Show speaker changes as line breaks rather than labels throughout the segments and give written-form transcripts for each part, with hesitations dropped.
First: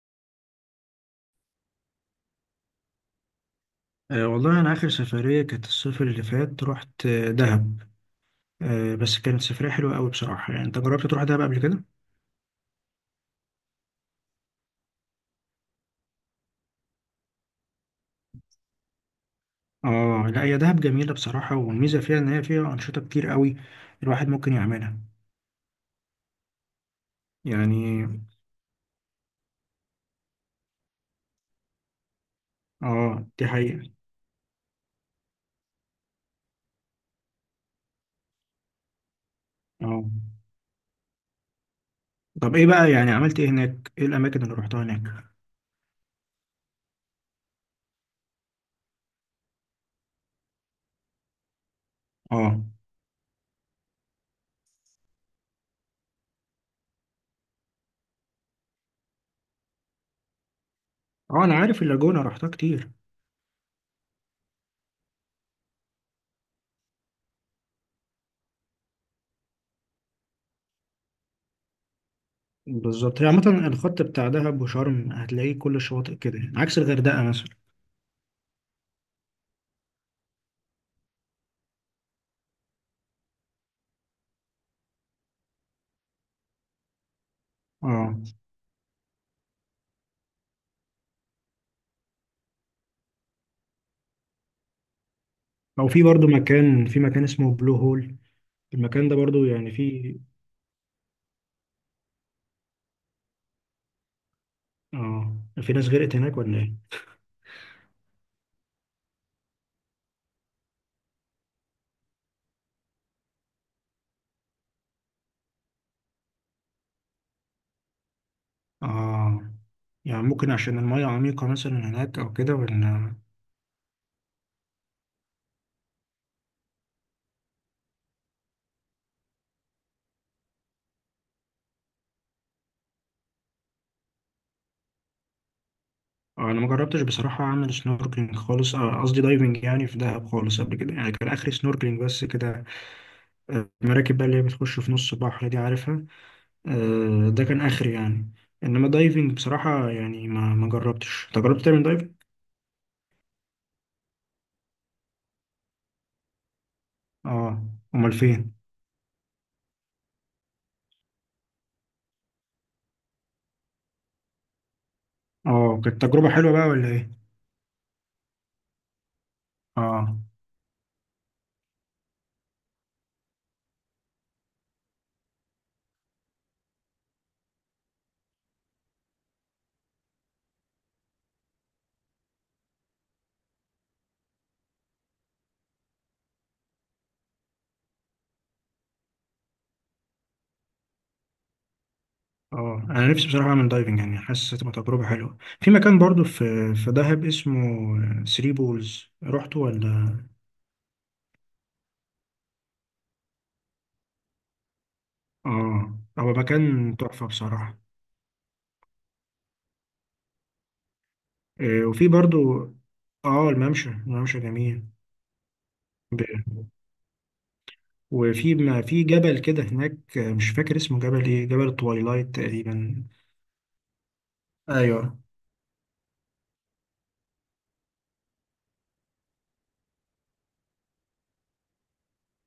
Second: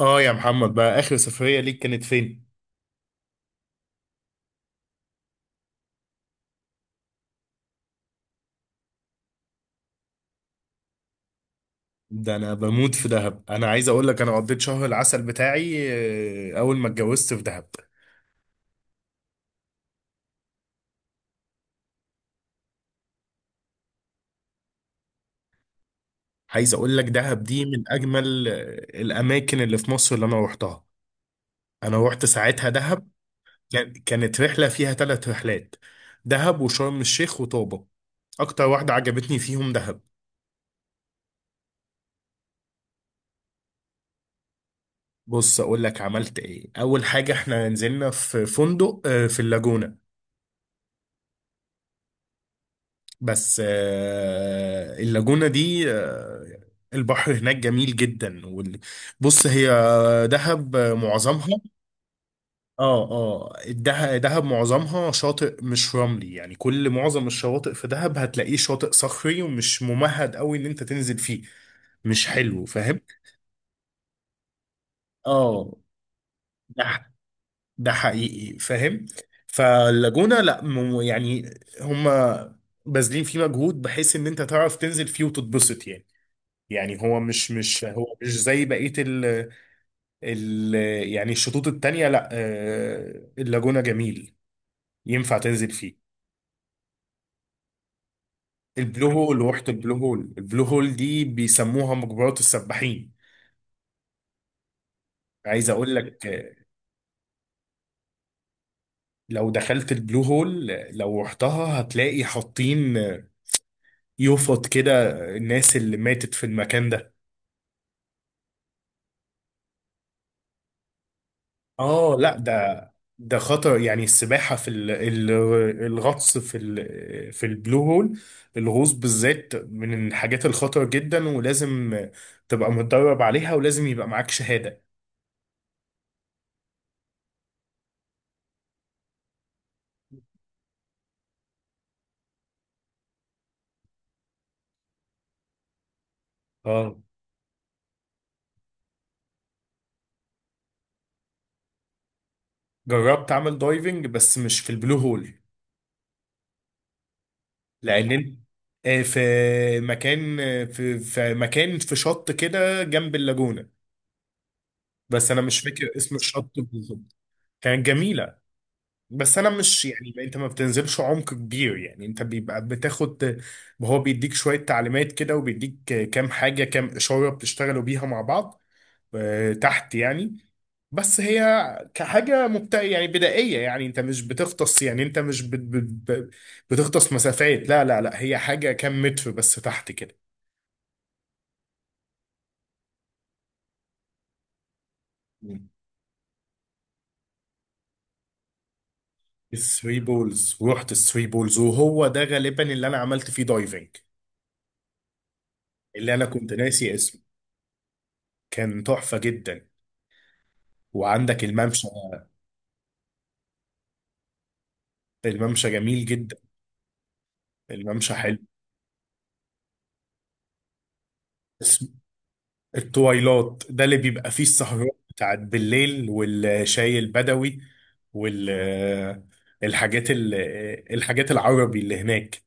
اه يا محمد بقى اخر سفرية ليك كانت فين؟
والله أنا آخر سفرية كانت الصيف اللي فات رحت دهب. بس كانت سفرية حلوة أوي بصراحة، يعني أنت جربت تروح دهب قبل كده؟
ده انا بموت في دهب، انا عايز اقول لك انا قضيت شهر العسل بتاعي اول ما اتجوزت في دهب.
آه لا، هي دهب جميلة بصراحة، والميزة فيها إن هي فيها أنشطة كتير أوي الواحد ممكن يعملها.
عايز اقول لك دهب دي من
يعني
اجمل الاماكن اللي في مصر اللي انا روحتها. انا روحت ساعتها دهب،
آه، دي حقيقة.
كانت رحلة فيها ثلاث رحلات: دهب وشرم الشيخ وطوبة. اكتر واحدة عجبتني فيهم دهب.
آه طب إيه بقى، يعني عملت إيه هناك؟ إيه الأماكن اللي روحتها هناك؟
بص اقول لك عملت ايه، اول حاجة احنا نزلنا في فندق في اللاجونة.
آه.
بس اللاجونة دي البحر هناك جميل جدا بص هي دهب
آه أنا
معظمها،
عارف اللاجونة، روحتها كتير.
دهب معظمها شاطئ مش رملي، يعني كل معظم الشواطئ في دهب هتلاقيه شاطئ صخري ومش ممهد قوي ان انت تنزل فيه، مش حلو، فاهم؟
بالظبط، هي عامة الخط بتاع دهب وشرم هتلاقيه
اه،
كل الشواطئ كده يعني، عكس
ده ح-
الغردقة مثلا.
ده حقيقي، فاهم؟ فاللاجونة لا يعني هما باذلين فيه مجهود بحيث ان انت تعرف تنزل فيه وتتبسط يعني. يعني هو مش مش هو
آه،
مش زي بقية ال يعني الشطوط التانية، لا اللاجونة جميل، ينفع تنزل
أو في
فيه.
برضو مكان، في مكان اسمه بلو هول، المكان
البلو
ده
هول،
برضو
روحة
يعني
البلو
في.
هول، البلو هول دي بيسموها مجبرات السباحين.
اه
عايز
في ناس
اقول
غرقت
لك
هناك ولا ايه؟
لو دخلت البلو هول لو رحتها هتلاقي حاطين يفط كده الناس اللي ماتت في المكان ده.
اه يعني ممكن عشان المية عميقة مثلا
اه
هناك أو
لا،
كده،
ده
ولا؟
ده خطر، يعني السباحة الغطس في البلو هول، الغوص بالذات من الحاجات الخطر جدا، ولازم تبقى متدرب عليها ولازم يبقى معاك شهادة.
أنا ما جربتش بصراحة أعمل سنوركلينج خالص، قصدي دايفنج يعني في دهب خالص قبل كده، يعني كان آخري سنوركلينج بس كده. المراكب بقى اللي هي بتخش في نص البحر دي عارفها.
اه،
ده كان آخري يعني. إنما دايفنج بصراحة يعني ما جربتش. أنت جربت تعمل دايفنج؟
جربت اعمل دايفنج بس مش في البلو هول
آه.
لان
أمال فين؟
في مكان، في مكان في شط كده جنب اللاجونة، بس انا مش
آه
فاكر
كانت
اسم
تجربة
الشط
حلوة بقى ولا إيه؟
بالظبط. كانت جميلة بس انا مش يعني،
آه.
انت ما بتنزلش عمق كبير، يعني انت بيبقى بتاخد، هو بيديك شوية تعليمات كده وبيديك كام حاجة، كام إشارة بتشتغلوا بيها مع بعض تحت يعني. بس هي كحاجة مبتدئة يعني بدائية، يعني انت مش بتغطس، يعني انت مش بت- بتغطس مسافات، لا لا لا، هي حاجة كام متر بس تحت كده.
اه انا نفسي بصراحه اعمل دايفنج، يعني حاسس هتبقى تجربه حلوه.
مم.
في مكان برضو، في في دهب اسمه ثري بولز، رحته
الثري
ولا؟
بولز، ورحت الثري بولز وهو ده غالبا اللي انا عملت فيه دايفنج،
اه
اللي انا
هو
كنت ناسي
مكان
اسمه.
تحفه بصراحه.
كان تحفة جدا. وعندك الممشى،
وفي برضو. اه الممشى، الممشى جميل.
الممشى جميل
ب...
جدا، الممشى حلو.
وفي ما في جبل كده هناك، مش فاكر اسمه، جبل ايه، جبل
اسم-
التوايلايت تقريبا.
التويلات ده اللي بيبقى فيه السهرات
ايوه.
بتاعت بالليل والشاي البدوي وال الحاجات ال... الحاجات العربي اللي هناك.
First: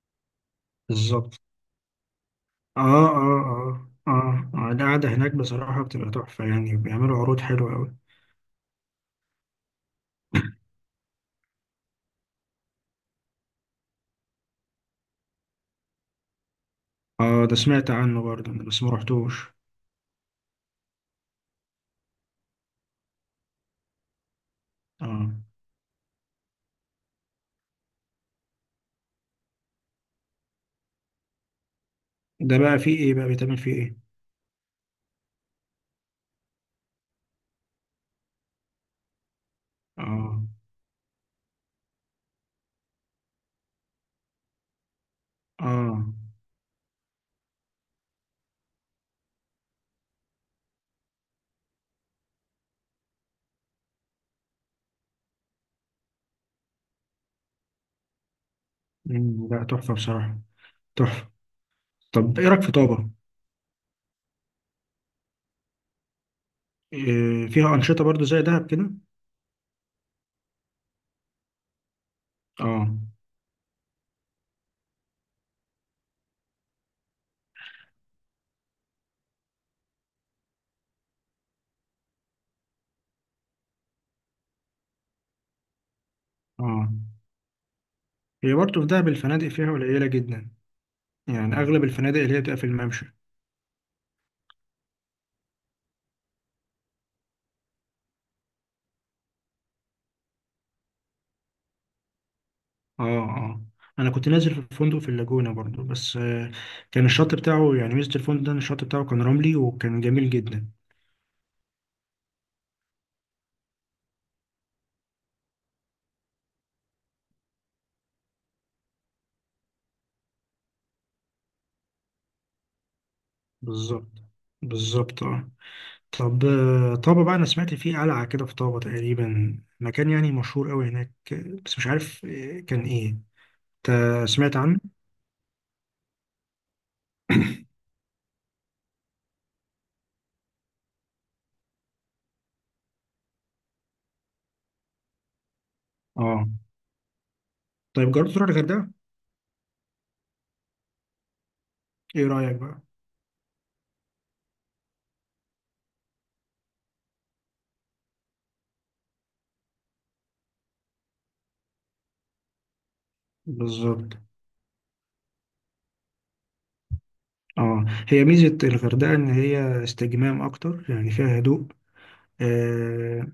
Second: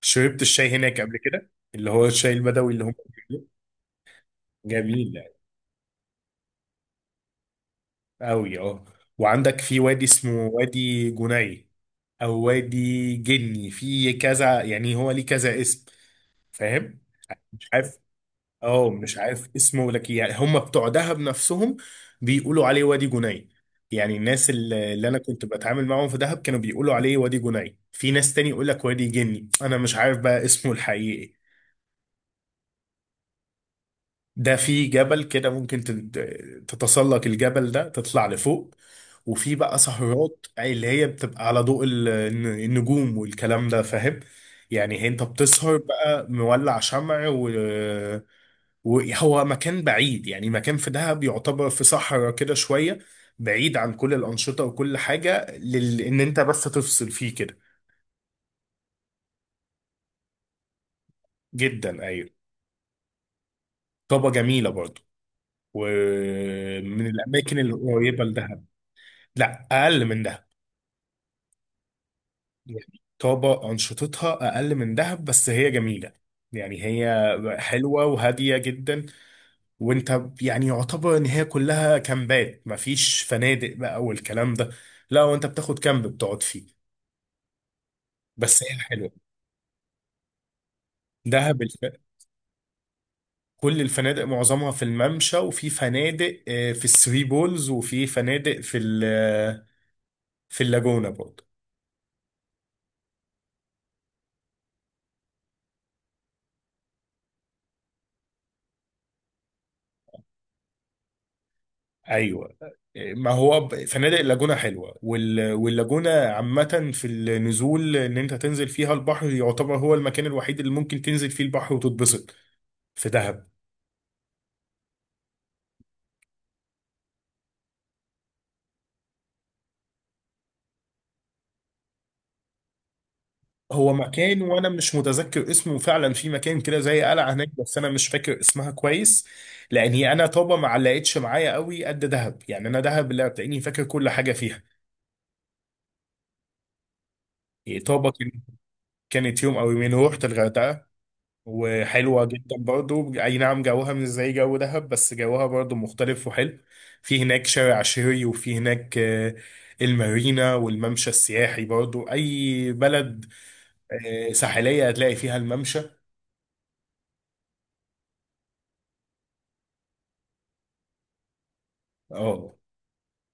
شربت الشاي هناك قبل
بالظبط.
كده، اللي هو الشاي البدوي
اه
اللي هم
اه
بيعملوه؟
اه اه، القعده
جميل
هناك بصراحه بتبقى تحفه، يعني بيعملوا عروض حلوه قوي.
قوي اه. وعندك في وادي اسمه وادي جني او وادي جني، في كذا يعني، هو ليه كذا اسم، فاهم؟
اه ده
مش
سمعت
عارف،
عنه برضه أنا، بس
اه
ما
مش عارف
رحتوش.
اسمه لك، يعني هم بتوع دهب نفسهم بيقولوا عليه وادي جني، يعني الناس اللي انا
اه
كنت بتعامل معاهم في دهب كانوا بيقولوا عليه وادي جني، في ناس تاني يقول لك وادي جني، انا مش عارف بقى اسمه الحقيقي.
ده بقى فيه ايه، بقى بيتعمل فيه ايه؟
ده في جبل كده ممكن تتسلق الجبل ده، تطلع لفوق، وفي بقى
اه.
سهرات، أي اللي هي بتبقى على ضوء النجوم والكلام ده، فاهم؟ يعني انت بتسهر
اه.
بقى مولع شمع، و وهو مكان بعيد، يعني مكان في دهب يعتبر في صحراء كده شوية، بعيد عن كل الأنشطة وكل حاجة، لل... إن أنت بس تفصل فيه كده.
لا تحفة بصراحة. تحفة.
جدا أيوة.
طب ايه رأيك في طابة؟
طابة جميلة برضو، ومن
إيه
الأماكن
فيها أنشطة
القريبة
برضو زي
لدهب.
دهب كده؟
لا، أقل من دهب،
اه.
يعني طابة أنشطتها أقل من دهب بس هي جميلة، يعني هي حلوة وهادية جدا. وأنت يعني يعتبر إن هي كلها كامبات، مفيش فنادق بقى والكلام ده، لا وأنت بتاخد كامب بتقعد فيه،
اه. هي
بس هي
برضو في دهب
حلوة.
الفنادق فيها قليلة جدا، يعني
دهب
أغلب الفنادق اللي هي بتبقى في الممشى.
كل الفنادق معظمها في الممشى، وفي فنادق في الثري بولز، وفي فنادق في ال... في اللاجونة برضه.
اه اه، أنا كنت نازل في فندق في اللاجونة برضو، بس آه كان الشط بتاعه، يعني ميزة الفندق ده إن الشط بتاعه كان رملي وكان جميل جدا.
ايوه، ما هو فنادق اللاجونه حلوه وال... واللاجونه عامه في النزول، ان انت تنزل فيها البحر، يعتبر هو المكان الوحيد اللي ممكن تنزل فيه البحر وتتبسط في دهب.
بالظبط. بالظبط اه. طب طابة بقى، أنا سمعت فيه قلعة كده في طابة تقريبا، مكان يعني مشهور أوي هناك، بس مش عارف كان إيه. أنت
هو مكان،
سمعت
وانا
عنه؟
مش متذكر اسمه فعلا، في مكان كده زي قلعه هناك بس انا مش فاكر اسمها كويس، لان هي انا طابه ما علقتش معايا قوي قد دهب، يعني انا دهب اللي هتلاقيني فاكر كل حاجه فيها.
آه.
إيه،
طيب جربت تروح الغردقة؟
كانت يوم او يومين روحت الغردقه، وحلوة
إيه
جدا
رأيك بقى؟
برضو، اي نعم جوها مش زي جو دهب بس جوها برضو مختلف وحلو. في هناك شارع شهري، وفي هناك المارينا والممشى السياحي، برضو اي بلد
بالظبط.
ساحلية هتلاقي فيها الممشى.
آه هي ميزة الغردقة إن هي استجمام أكتر، يعني فيها هدوء.
اه،
آه.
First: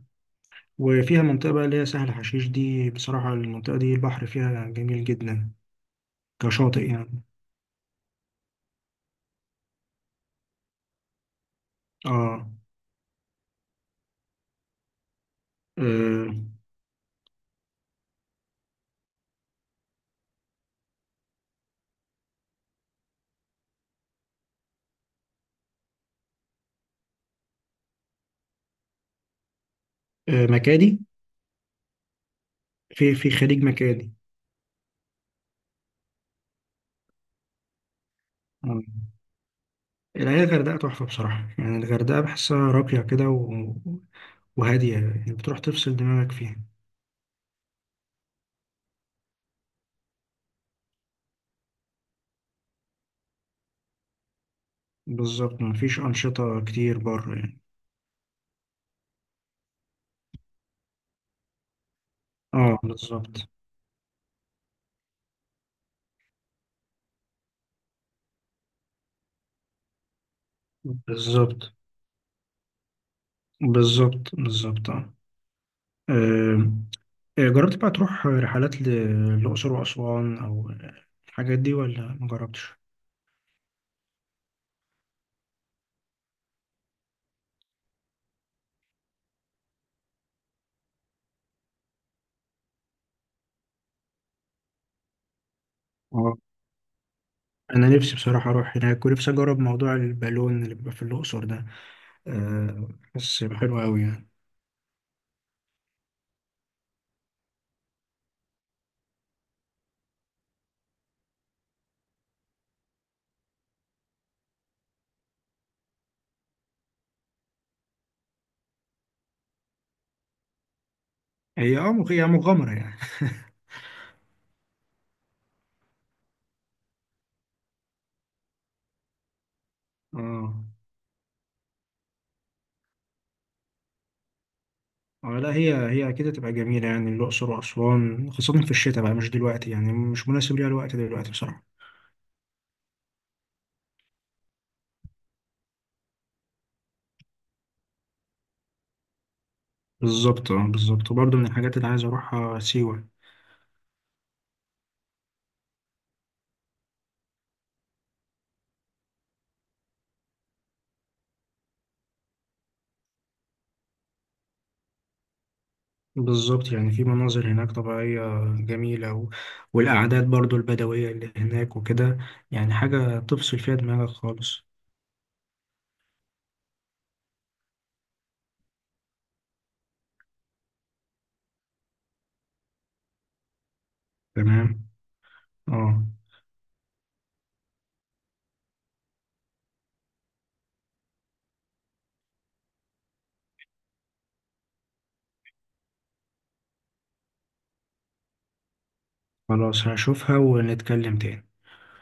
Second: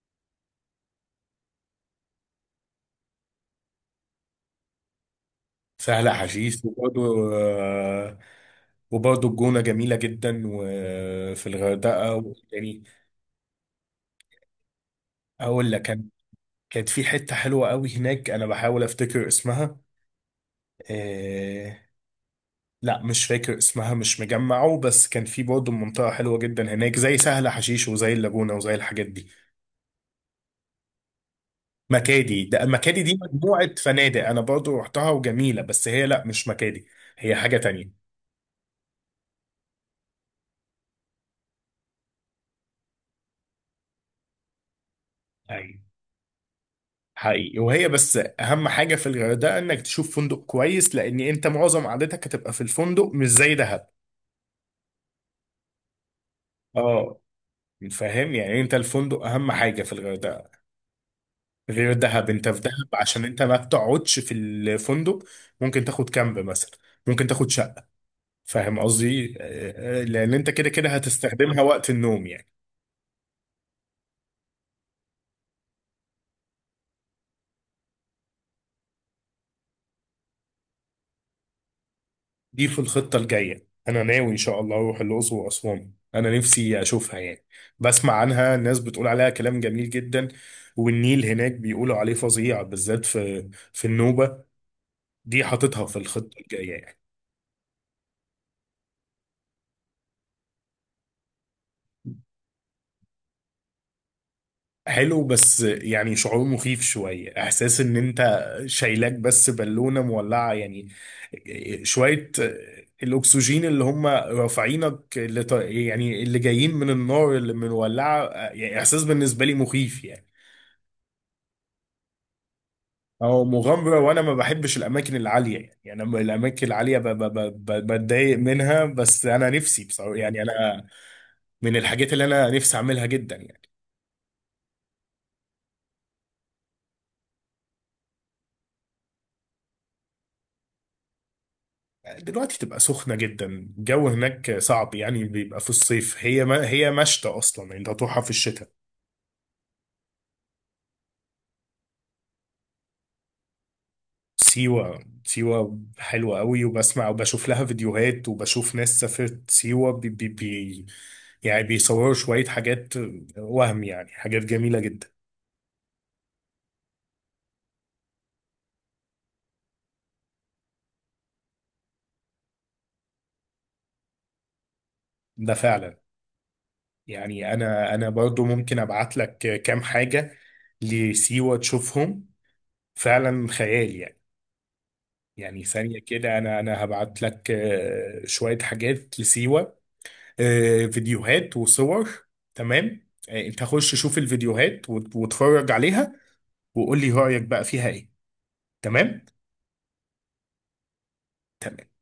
وفيها منطقة بقى اللي هي سهل حشيش، دي بصراحة المنطقة دي البحر فيها جميل جدا
سهل حشيش،
كشاطئ يعني.
وبرضو وبرضو الجونة جميلة جدا وفي الغردقة.
آه,
يعني أقول لك، كان
آه,
كانت في حتة حلوة قوي هناك، أنا بحاول أفتكر اسمها، آه، لا مش فاكر اسمها، مش مجمعه، بس كان في برضه منطقة حلوة جدا هناك زي سهل حشيش وزي اللاجونة وزي الحاجات دي.
آه مكادي.
مكادي، ده مكادي
في
دي
في خليج
مجموعة
مكادي.
فنادق أنا برضه رحتها وجميلة، بس هي لا، مش مكادي، هي حاجة تانية.
آه. الحقيقة الغردقة تحفة بصراحة، يعني الغردقة بحسها راقية كده، وهادية، يعني بتروح
أيوة
تفصل دماغك فيها.
حقيقي. وهي بس أهم حاجة في الغردقة إنك تشوف فندق كويس، لأن أنت معظم قعدتك هتبقى في الفندق، مش زي دهب.
بالظبط، مفيش أنشطة كتير
اه،
بره يعني.
فاهم؟ يعني أنت الفندق أهم حاجة في الغردقة، غير دهب. انت في
اه
دهب عشان انت
بالظبط
ما بتقعدش في الفندق، ممكن تاخد كامب مثلا، ممكن تاخد شقة، فاهم قصدي؟ لان انت كده كده هتستخدمها
بالظبط
وقت النوم يعني.
بالظبط بالظبط اه. آم، جربت بقى تروح رحلات للأقصر وأسوان أو الحاجات دي، ولا ما جربتش؟
دي في الخطة الجاية، انا ناوي ان شاء الله اروح الاقصر واسوان، انا نفسي اشوفها يعني، بسمع عنها ناس بتقول عليها كلام جميل جدا، والنيل هناك بيقولوا عليه فظيع بالذات في النوبة، دي حاططها في
اه
الخطة الجاية يعني.
أنا نفسي بصراحة أروح هناك، ونفسي أجرب موضوع البالون اللي بيبقى في الأقصر ده، آه، بس حلو أوي يعني.
حلو، بس يعني شعور مخيف شوية، احساس ان انت شايلاك بس بالونة مولعة يعني، شوية الاكسجين اللي هم رافعينك، اللي يعني اللي جايين من النار اللي مولعة، يعني احساس بالنسبة لي مخيف يعني.
هي اه هي مغامرة يعني.
او مغامرة، وانا ما بحبش الاماكن العالية يعني، يعني انا من الاماكن العالية بتضايق منها، بس انا نفسي بصراحة يعني،
اه.
انا من الحاجات اللي انا نفسي اعملها جدا يعني.
اه لا هي هي اكيد هتبقى جميله، يعني الاقصر واسوان خاصه في الشتاء بقى، مش دلوقتي يعني، مش مناسب ليها الوقت دلوقتي بصراحه.
دلوقتي تبقى سخنة جدا، الجو هناك صعب يعني، بيبقى في الصيف، هي ما هي مشتى أصلا، يعني انت هتروحها في الشتاء.
بالظبط اه بالظبط. وبرضه من الحاجات اللي عايز اروحها سيوه.
سيوة، سيوة حلوة قوي، وبسمع وبشوف لها فيديوهات، وبشوف ناس سافرت سيوة، بي بي بي يعني بيصوروا شوية حاجات، وهم يعني حاجات جميلة جدا.
بالظبط، يعني في مناظر هناك طبيعيه جميله والاعداد برضه البدويه اللي هناك وكده، يعني حاجه تفصل فيها دماغك خالص.
ده فعلا. يعني أنا برضو ممكن أبعت لك كام حاجة لسيوة تشوفهم، فعلا خيال يعني.
تمام.
يعني ثانية
اه
كده، أنا هبعت لك شوية حاجات لسيوة، فيديوهات وصور. تمام، أنت خش شوف الفيديوهات واتفرج عليها، وقول لي رأيك بقى فيها إيه، تمام؟
خلاص هشوفها ونتكلم تاني.
تمام.